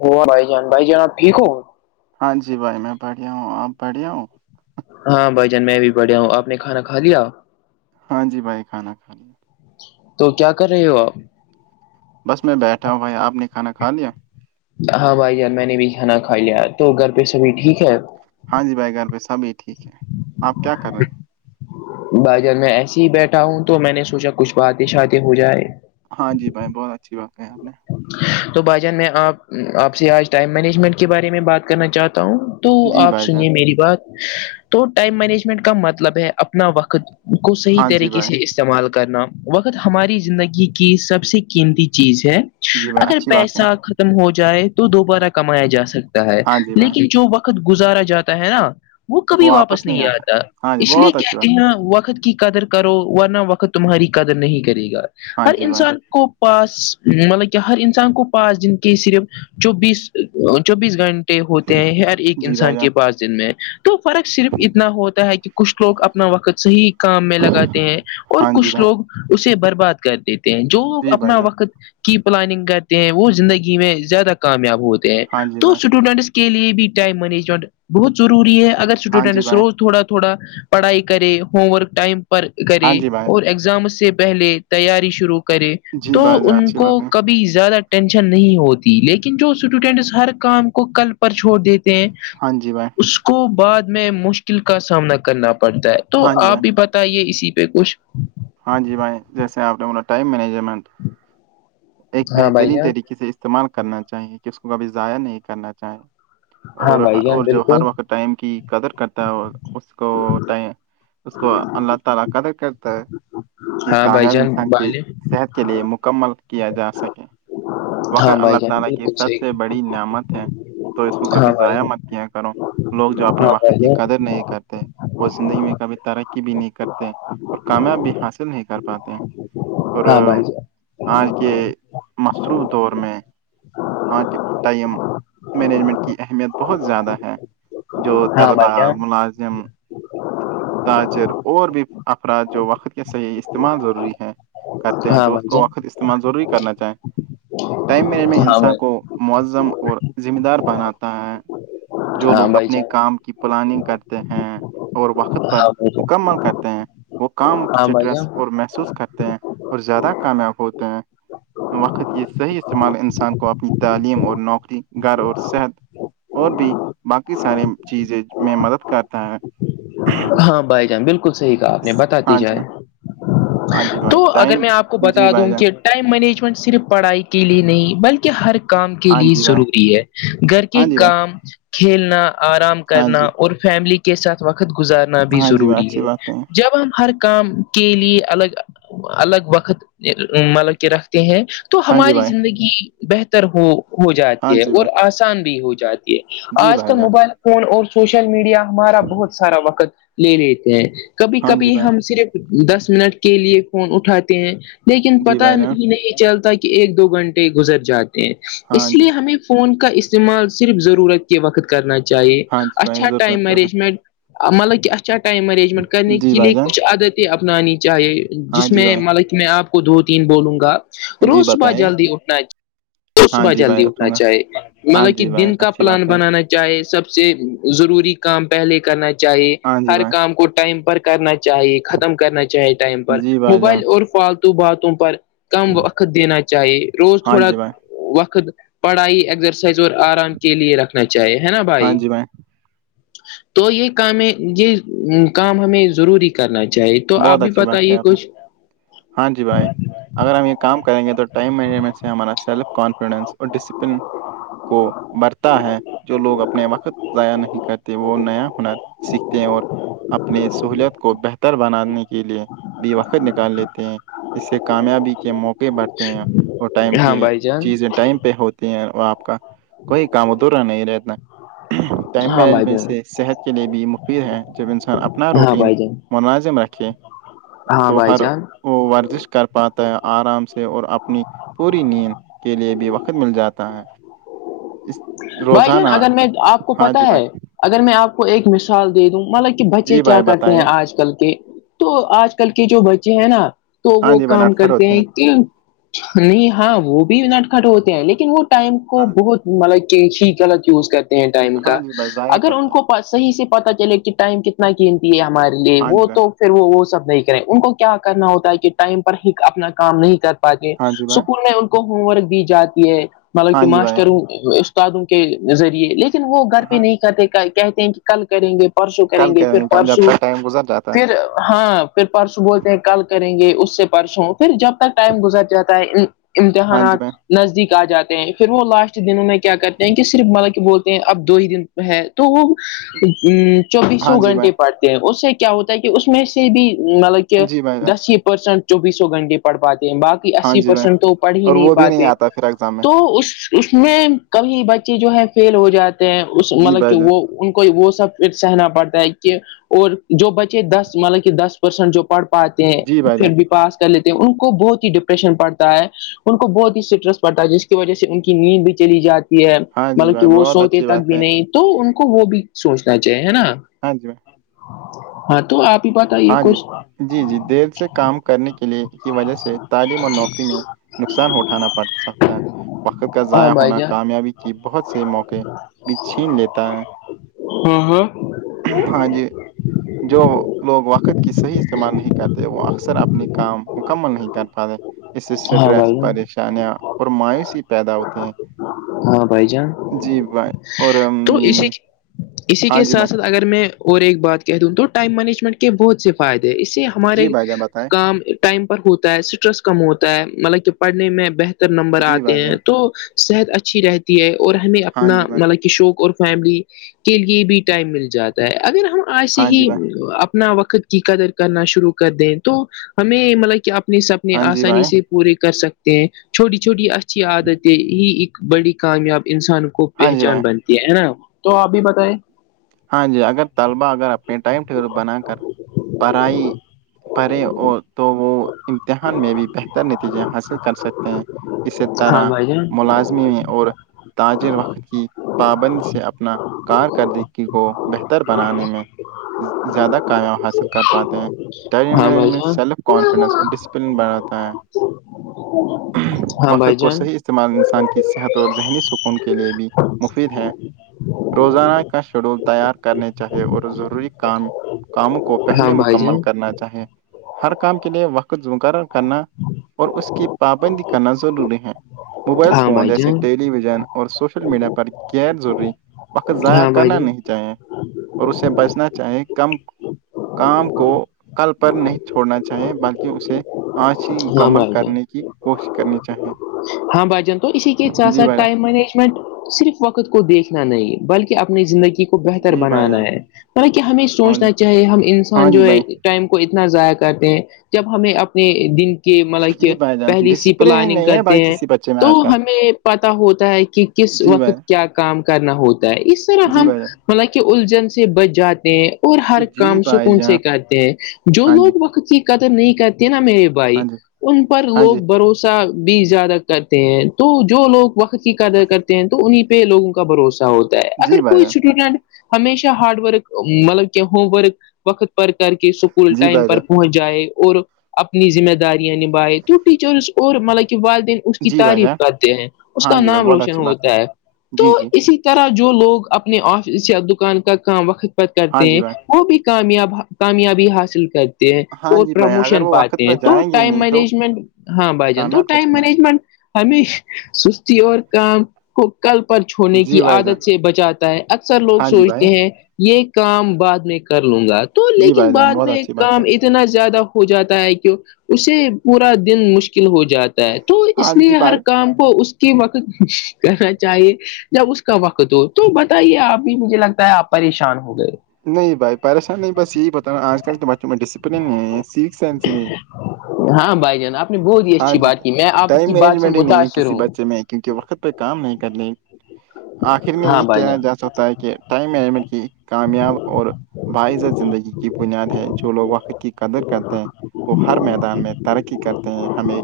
ہو بھائی جان بھائی جان آپ ٹھیک ہووں ہاں جی بھائی میں پڑھیا ہوں آپ پڑھیا ہوں ہاں بھائی جان میں بھی بڑھیا ہوں آپ نے کھانا کھا لیا ہاں جی بھائی کھانا کھایا تو کیا کر رہے ہو آپ بس میں بیٹھا ہوں بھائی آپ نے کھانا کھا لیا ہاں بھائی جان میں نے بھی کھانا کھا لیا تو گھر پہ سبھی ٹھیک ہے ہاں جی بھائی گھر پہ سبھی ٹھیک ہے آپ کیا کر رہے ہو بھائی جب میں ایسے ہی بیٹھا ہوں تو میں نے سوچا کچھ باتیں شاتیں ہو جائے ہاں جی بھائی بہت اچھی بات ہےیں آپ نے تو بھائی جان میں آپ آپ سے آج ٹائم مینجمنٹ کے بارے میں بات کرنا چاہتا ہوں تو جی آپ بھائی جان سنیے میری بات تو ٹائم مینجمنٹ کا مطلب ہے اپنا وقت کو صحیح ہاں جی طریقے بھائی سے استعمال کرنا وقت ہماری زندگی کی سب سے قیمتی چیز ہے جی بھائی اگر اچھی بات ہے پیسہ ختم ہو جائے تو دوبارہ کمایا جا سکتا ہے ہاں جی بھائی لیکن جو وقت گزارا جاتا ہے نا وہ کبھی واپس نہیں آتا ہاں جی اس لیے بہت اچھی کہتے بات ہے ہیں وقت کی قدر کرو ورنہ وقت تمہاری قدر نہیں کرے گا ہاں ہر جی بھائی انسان کو پاس مطلب کہ ہر انسان کو پانچ دن کے صرف چوبیس چوبیس گھنٹے ہوتے ہیں ہر ایک جی بھائی انسان جان کے پاس جن میں تو فرق صرف اتنا ہوتا ہے کہ کچھ لوگ اپنا وقت صحیح کام میں لگاتے ہیں اور ہاں جی کچھ بھائی لوگ اسے برباد کرتے جو جی بھائی اپنا جان وقت کی پلاننگ کرتے ہیں وہ زندگی میں زیادہ کامیاب ہوتے ہیں ہاں جی تو بھائی اسٹوڈنٹس کے لیے بھی ٹائم مینجمنٹ بہت ضروری ہے اگر ہاں جی بھائی سٹوڈنٹسوز تھوڑا تھوڑا پڑھائی کرے ہووم ورک ائم پر ہاں کرے جی بھائی اور ایگزام سے پہلے تیاری شروع کرے جی تو بھائی جان ان اچھی کو بات ہے کبھی زیادہ ٹینشن نہیں ہوتی لیکن جو اسٹوڈنٹس ہر کام کو کل پر چھوڑ دیتے ہیں ہاں جی بھائی اس کو بعد میں مشکل کا سامنا کرنا پڑتا ہے تو ہاں جی آپ بھائی بھی بت یہ اسی پہ کچھ ہاں جی بھائی جیسے آپ نے بو ٹائم مینجمنٹ ایک ہاں بھائی بہترین جان ہاں طریقے سے استعمال کرنا چاہیے کہ اس کو کبھی ضائع نہیں کرنا چاہیں اور بھائی جان اور جو ہر بالکل وقت ٹائم کی قدر کرتا ہے اس کو اس کو اللہ تعا لا قدر کرتا ہے یہ ہاں بھائی کامیاب جان انسان کی بالے صحت کے لیے مکمل کیا جا سکے وقر ہاں اللہ بھائی تعا جان لا کی بالکل سب سے صحیح بڑی نعمت ہے تو اس کو ہاں کبھی بھائی ضائع مت کیا کرو لوگ جو اپنے ہاں وقت بھائی کی جان قدر نہیں کرتے وہ زندگی میں کبھی ترقی بھی نہیں کر اور کامیاب بھی حاصل نہیں کر پاتے ہیں اور ہاں بھائی آج کے شروع دور میں آج کے ٹائم مینجمنٹ کی اہمیت بہت زیادہ ہے جو طلبا جان ملازم تاجر اور بھی افراد جو وقت کے صحیح استعمال ضروری ہے کرتے ہیں ہاں تو اس بھائی کو جان وقت استعمال ضروری کرنا چاہیں ٹائم مینجمنٹ ہاں انسان بھائی جان مظم اور ذمہ دار بناتا ہے ہاں بھائی جو ہاں لوگ بھائی اپنے جان کام کی پلاننگ کرتے ہیں اور وقت پر ہاں بھائی جان مکمل کرتے ہیں وہ کام ہاں بھائی سٹریس جان اور محسوس کرتے ہیں اور زیادہ کامیاب ہوتے ہیں وقت یہ صحیح استعمال انسان کو اپنی تعلیم اور نوکری گھر اور صحت اور بھی باقی ساریے چیزیں میں مدد کرتا ہے ہاں بھائی جان بالکل صحیح کہا آپ نے اس بتاات دی ہاں جی جائے بھائی ہاں جی بھائی تو اگر ٹائم میں آپ کو جی بتا بھائی دوں جان کہ ٹائم مینجمنٹ صرف پڑھائی کے لیے نہیں بلکہ ہر کام کے ہاں لیے جی بھائی ضروری ہے گھر کے ہاں جی بھائی کام کھیلنا آرام ہاں کرنا جی اور فیملی کے ساتھ وقت گزارنا بھی ہاں جی بھائی ضروری اچھی ہے بات کہیں جب ہم ہر کام کے لیے الگ الگ وقت مطلب کہ رکھتے ہیں تو ہاں جی ہماری بھائی زندگی بہتر ہو ہو ہاں جاتی ہے جی اور بھائی آسان بھی ہو جات جی آج بھائی کال جان موبائل فون اور سوشل میڈیا ہمارا بہت سارا وقت لے لیتے ہیں کبھی ہاں جی کبھی بھائی ہم صرف دس منٹ کے لیے فون اٹھاتے ہیں لیکن جی پتا بھائی جان ہی نہیں چلتا کہ ایک دو گھنٹے گزر جاتے ہیں ہاں اس جی لیے ہمیں فون کا استعمال صرف ضرورت وقت کرنا چاہیے ہاں جی بھائی اچھا ضرورت ائم کے وقت مینیجمنٹ مطلب کہ اچھ اچا ٹائم مینجمنٹ کرنے جی کے بھائی لیے جان کچھ عادتیں اپنانی چاہیے ہاں جس جی میں بھائی مطلب میں آپ کو دو تین بولوں گا جی روز صبح بتائیے جلدی اٹھنا چاہیے ہاں صبح جی بھائی جلدی اٹھنا رکھوں گا چاہے ہاں مطلب کہ جی بھائی دن کا اچھی بات پلان کہیں بنانا چاہے سب سے ضروری کام پہلے کرنا چاہیے ہاں جی ہر بھائی کام کو ٹائم پر کرنا چاہیے ختم کرنا چاہیے ٹائم پر جی بھائی جان موبائل اور فالتو باتوں پر کم وقت دینا چاہیے روز ہاں تھوڑا جی بھائی وقت پڑھائی ایگز سز اور آرام کے لیے رکھنا چاہیے ہے نا ہاں بھائی جی تو یہ کام یہ کام ہمیں ضروری کرنا چاہیے تو آپ بہت بھی اچھی بات کہی بتائیے آپ نے کچھ ہاں جی بھائی اگر ہم یہ کام کریں گے تو ٹائم مینجمنٹ سے ہمارا سیلف کانفیڈینس اور ڈسپلن کو برتا ہے جو لوگ اپنے وقت ضائع نہیں کرتے وہ نیا ہنر سیکھتے ہیں اور اپنی سہوولت کو بہتر آنے کے لیے بھی وقت نکال لیتے ہیں اس سے کامیابی کے موقع بڑھتے ہیں اور ٹائم ہاں کی بھائی جان چیز ٹائم پہ ہوتی ہیں وہ آپ کا کوئی کام ادرا نہیں رہتا ٹائم ہاں بھائی مینجمنٹ جان سے صحت کے لیے بھی مفید ہے جب انسان اپنا ہاں روٹین بھائی جان منوظم رکے ہاں تو بھائی ہر جان وہ ورزش کر پاتا ہے آرام سے اور اپنی پوری نیند کے لیے بھی وقت مل جاتا ہے اس بھائی جان روزانہ اگر میں آپ کو ہاں پتا جی بھائی ہے اگر میں آپ کو ایک مثال دے دوں مطلب کہ بچے جی کیا بھائی کرتے ہیں بتائیے آج کل کے تو آج کل کے جو بچے ہیں نا تو ہاں وہ جی بھائی کام نٹ کھڑ کرتے ہوتے ہیں کی نہیں ہاں وہ بھیناٹ کٹ ہوتے ہیں لیکن وہ ٹائم کو ہاں بہت مطلب ہییک الگ یوز کرتے ہیں ٹائم کا ہاں جی بھائی ضائع اگر ان کرتے ہیں کو پاس صحیح سے پتہ چلے کہ ٹائم کتنا قینتی ہے ہمارے لیے ہاں وہ جی بھائی تو پھر وہ وہ سب نہیں کریں ان کو کیا کرنا ہوتا ہے کہ ٹائم پر اپنا کام نہیں کر پی ہیں ہاں جی بھائی اسکول میں ان کو ہوم ورک دی جاتی ہے مطلب ہاں کہ جی بھائی ماسٹروں تادوں کے ذریعے لیکن وہ گھر پہ ہاں نہیں کرتے کہتے ہیں کہ کل کریں گے پرسو کریں کل گے پھر کل جب پرسو تک ٹائم گزر جاتا ہے پھر ہاں پھر پرسوں بولتے ہیں کل کریں گے اس سے پرسوں پھر جب تک ٹائم گزر جاتا ہے ہاں جی امتحانات بھائی نزدیک آ جاتے ہیں پھر وہ لاسٹ دنوں میں کیا کرتے ہیں کہ صرف بطب کہ ب اب دو ہی دن ہے تو وہ ہاں چوبیسوں جی بھائی گھنٹے پڑھتے ہیں اس سے ہوتا ہے کہ اس میں سے بھی مطلب کہ جی بھائی جان دس ہی پرسینٹ چوبیسوں گھنٹے پڑھ پاتے ہیں باقی ہاں اسی جی بھائی پرسینٹ تو پڑھ ہی اور نہیں وہ بھی پاتے آتا پھر ایگزام میں تو اس اس میں کبھی بچے جو ہے فیل ہو جاتے ہیں اس جی مطلب کہ بھائی جان وہ ان کو وہ سب پھر سہنا پڑتا ہے کہ اور جو بچے دس مطلب کہ دس پرسنٹ جو پڑھ پاتے ہیں جی بھائی پھر جان بھی پاس کر لیتے ہیں ان کو بہت ہی ڈپریشن پڑتا ہے ان کو بہت ہی اسٹرس پڑتا ہے جس کی وجہ سے ان کی نیند بھی چلی جاتی ہاں جی مطلب کہ بھائی وہ بہت سوتے اچھی تک بات بھی ہے نہیں تو ان کو وہ بھی سوچنا چاہیے ہے نا ہاں جی ہاں تو آپ ہی بتائیے ہاں جی کچھ جی جی دیر سے کام کرنے کے لیے کی وجہ سے تعلیم اور نوکری میں نقصان اٹھانا پڑ سکتا ہے وقت کا ہاں ضائع بھائی ہونا جان کامیابی کی بہت سے موقع چھین لیتا ہے ہاں ہاں ہاں جی جو لوگ وقت کی صحیح استعمال نہیں کرتے وہ اکثر اپنی کام مکمل نہیں کر پاتے اس سے ہاں اسٹریس بھائی جان پریشانیاں اور مایوسی پیدا ہوتے ہیں ہاں بھائی جان جی بھائی اور ام، تو اسی اسی کے ہاں جی ساتھ بھائی ساتھ اگر میں اور ایک بات کہہ دوں تو ٹائم مینجمنٹ کے بہت سے فائد ہیں اسے ہمارے جی بھائی جان بتائیں کام ٹائم پر ہوتا ہے اسٹریس کم ہوتا ہے مطلب کہ پڑھنے میں بہتر نمبر جی آتے بھائی ہیں جان تو صحت اچھی رہتی ہے اور ہمیں ہاں اپنا جی بھائی مطلب کہ شوق اور فیملی کے لیے بھی ٹائم مل جاتا ہے اگر ہم آج سے ہاں جی ہی بھائی اپ اپنا وقت کی قدر کرنا شروع کر دیں تو ہمیں مطلب کہ اپنے سپنے ہاں جی آسانی بھائی سے پورے کر سکتے ہیں چھوٹی چھوٹی اچھی عادتیں ہی ایک بڑی کامیاب انسان خوب ہاں جی بھائی پہچان بنتی ہے ہے نا تو آپ بھی بتائے ہاں جی اگر طلبا اگر اپنے ٹائم ٹیبل بنا کر پڑھائی پیں اور تو وہ امتحان میں بھی بہتر نتیجے حاصل کر سکتے ہیں ہاں بھائی جان لازمی اور تاجر وقت کی پابندی سے اپنا کارکردگی کو بہتر بنانے میں زیادہ کایاب حاصل کر پاتے ہیں ٹریم ہاں بھائی مینجمنٹ جان سیلف کانفیڈنس اور ڈسپلن بڑھاتا ہے ہاں بھائی وقت کو جان صحیح استعمال انسان کی صحت اور ذہنی سکون کے لئے بھی مفید ہے روزانہ کے کا شیڈول تیار کرنے چاہیے اور ضروری کام کاموں کو پہلے ہاں بھائی مکمل جان کرنا چاہے ہر کام کے لیے وقت زکر کرنا اور اس کی پابندی کرنا ضروری ہے موبائل ہاں فون بھائی جان جیسے ٹیلی ویژن اور سوشل میڈیا پر غیر ضروری وقت ضائع ہاں بھائی جان چاہیں اور اس سے بچنا چاہیں کم کام کو کل پر نہیں چھوڑنا چاہیے بلکہ اسے آنسییں ہاں مکمل بھائی جان کرنے کی کوشش کرنی چاہیں ہاں بھائی جان تو اسی کے چار سات ٹائم میں نے منٹ صرف وقت کو دیکھنا نہیں بلکہ اپنی زندگی کو بہتر جی بنانا بھیا ہے حالکہ ہمیں ہاں جی سوچنا چاہیے ہم ہاں انسان جی جو ہے بھیا ٹائم اتنا ضائع کرتے ہیں جب ہمیں اپنے دن کہ مطلب کہ جی بھائی جان پہلی سی ڈسپلن ہی پلاننگ نہیں ہے بھائی کرتے ہیں کسی بچے میں تو آج کل ہمیں پت ہوتا ہے کہ کس جی بھائی وقت کیا کام کرنا ہوتا ہے اس طرح جی ہم بھائی جان حالکہ الجھن سے بچ جاتے ہیں اور ہر جی کام بھائی سکون سے جان کرتے ہیں جو ہاں جی لوگ وقت کی قدر نہیں کرتے نا میرے آئی ہاں جی ان پر ہاں لوگ جی بھروسے وہ بھی زیادہ کرتے ہیں تو جو لوگ وقت کی قدر کرتے ہیں تو انہیں پہ لوگوں کا بھروسہ ہوتا ہے اگر جی بھائی کوئی جان اسٹوڈنٹ ہمیشہ ہاڈ ورک مطلب کہ ہوم ورک وقت پر کر کے اسکول جی ٹائم بھائی پر جان پہنچ جائے اور اپنی ذمہ داریاں نبھائے تو ٹیچر اور مطلب والدین اس کی جی بھائی تعریف جان کرتے ہیں اس ہاں کا جی بھائی نام بہت روشن اچھی بات کہیں ہوتا ہے تو جی جی اسی طرح جو لوگ اپنے آفس یا دکان کا کام وقت پر ہاں کرتے جی ہیں بھائی وہ بھی کامیاب کامیابی حاصل کرتے ہیں ہاں اور جی بھائی اگر پرموشن وہ وقت پاتے ہیں پہ تو جائیں گے ٹائم نہیں تو مینجمنٹ ہاں بھائی جان تو کامیاب کیسے ٹائم بنے مینجمنٹ ہمی سستی اور کام کو کل پر گے؟ چھونے کی جی بھائی جان عادت سے بچاتا ہے اکثر لوگ ہاں جی بھائی سوچتے ہیں یہ کام بعد میں کر لوں گا تو جی لیکن بھائی جان بعد بہت میں اچھی بات کام ہے اس اتنا زیادہ ہو جاتا ہے کہ اسے پورا دن مشکل ہو جاتا تو ہاں اس جی لیے ہر بھائی کام کو اس کی وقت کرنا چاہیے جب اس کا وقت دو تو بتائیے آپ بھی مجھے لگتا ہے آپ پریشان ہو گئے نہیں بھائی پریشان نہیں بس یہی بت نا آج کل کے بچوں میں ڈسپلن نہیں ہے سیکھ سائنسی ہی نہیں ہے ہاں بھائی جان آپ نے بہت ہی ہاں اچھی جی بات کی میں آپ ٹائم کی بات سے مینجمنٹ ہی نہیں ہے متاثر کسی ہوں بچے میں کیونکہ وقت پہ کام نہیں کرنے آخر میں ہاں یہ بھائی کیا جا جان سکتا ہے کہ ٹائم مینجمنٹ کی کامیاب اور باعزہ زندگی کی بنیاد ہے جو لوگ وقت کی قدر کرتے ہیں وہ ہر میدان میں ترقی کرتے ہیں ہمیں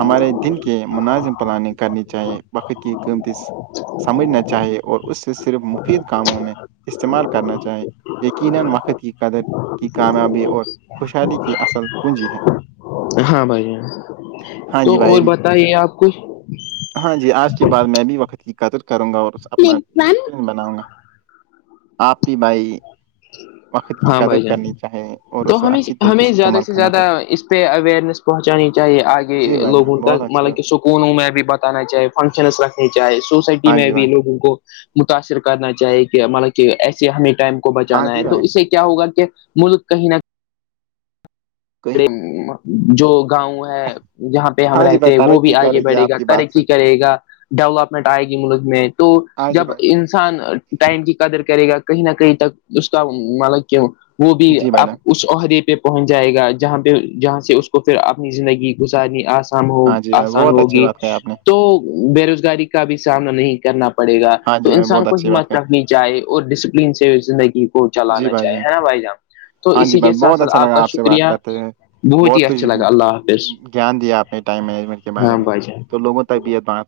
ہمارے دن کے مناظم پلاننگ کرنی چاہیے بقت کی قیمتی سمجھنا چاہیے اور اس سے صرف مفید کاموں میں استعمال کر کرنا چاہیں یقینا وقت کی قدر کی کامیابی اور خوشحالی کی اصل کنجی ہے ہاں بھائی ہاں تو جی بھائی اور بتائیے آپ کچھ ہاں جی آج کے بعد میں بھی وقت کی قدر کروں گا اور اپنا ڈسپلن بناؤں گا آپ ہی بھائی وقت کی ہاں قدر بھائی جان کرنی چاہیے اور تو اسے ہم اچھی طریقے ہمیں زیادہ استعمال سے کرنا زیادہ چاہیے اس پہ اوئرنیس پہنچانی چاہیے آگے جی بھائی جان لوگوں بہت تک اچھی مطلب کہ بات ہے سکونوں میں بھی بتانا چاہے فنکشنز رکھ چاہے سوسائٹی ہاں میں جی بھی بھائی لوگوں کو متاثر کرنا چاہیے کہ مطلب کہ ایسے ہمیں ٹائم کو ہاں بچانا ہے جی تو بھائی اسے کیا ہوگا کہ ملک کہیں نہ کہیں کہیں جو گاؤں ہے جہاں پہ ہم ہاں جی رہتے بھائی ہیں وہ بھی ترقی کرے آگے گی بڑھے آپ گا کی بات سے ترقی کرے گا ڈیولپمنٹ آئے گی ملک میں تو ہاں جی جب بھائی ان انسان ٹائم کی قدر کرے گا کہیں نہ کہیں تک اس کا مطلب کہ وہ بھی جی بھائی اب جان اس عہدے پہ پہنچ جائے گا جہاں پہ جہاں سے اس کو پھر اپنی زندگی گزارنی آ ہو ہاں جی بھائی آسان بہت اچھی ہوگی بات کہی آپ نے تو بے روزگاری کا بھی سامنا نہیں کرنا پڑے گا ہاں تو جی بھائی انسان بہت کو اچھی بات ہمت کہی رکھ لیجیے چاہے وہ ڈسپلین سے زندگی کو جی چلانا بھائی چاہیے جان ہے نا بھائی جان تو ہاں جی اسی کے بھائی ساتھ بہت ساتھ اچھا لگا کا آپ سے بات شکریہ کرتے ہی بہت اچھا لگا اللہ حافظ کچھ گان دیا آپ نے ٹائم مینجمنٹ کے بارے ہاں میں بھائی جان تو لوگوں تو طبیعت بانپ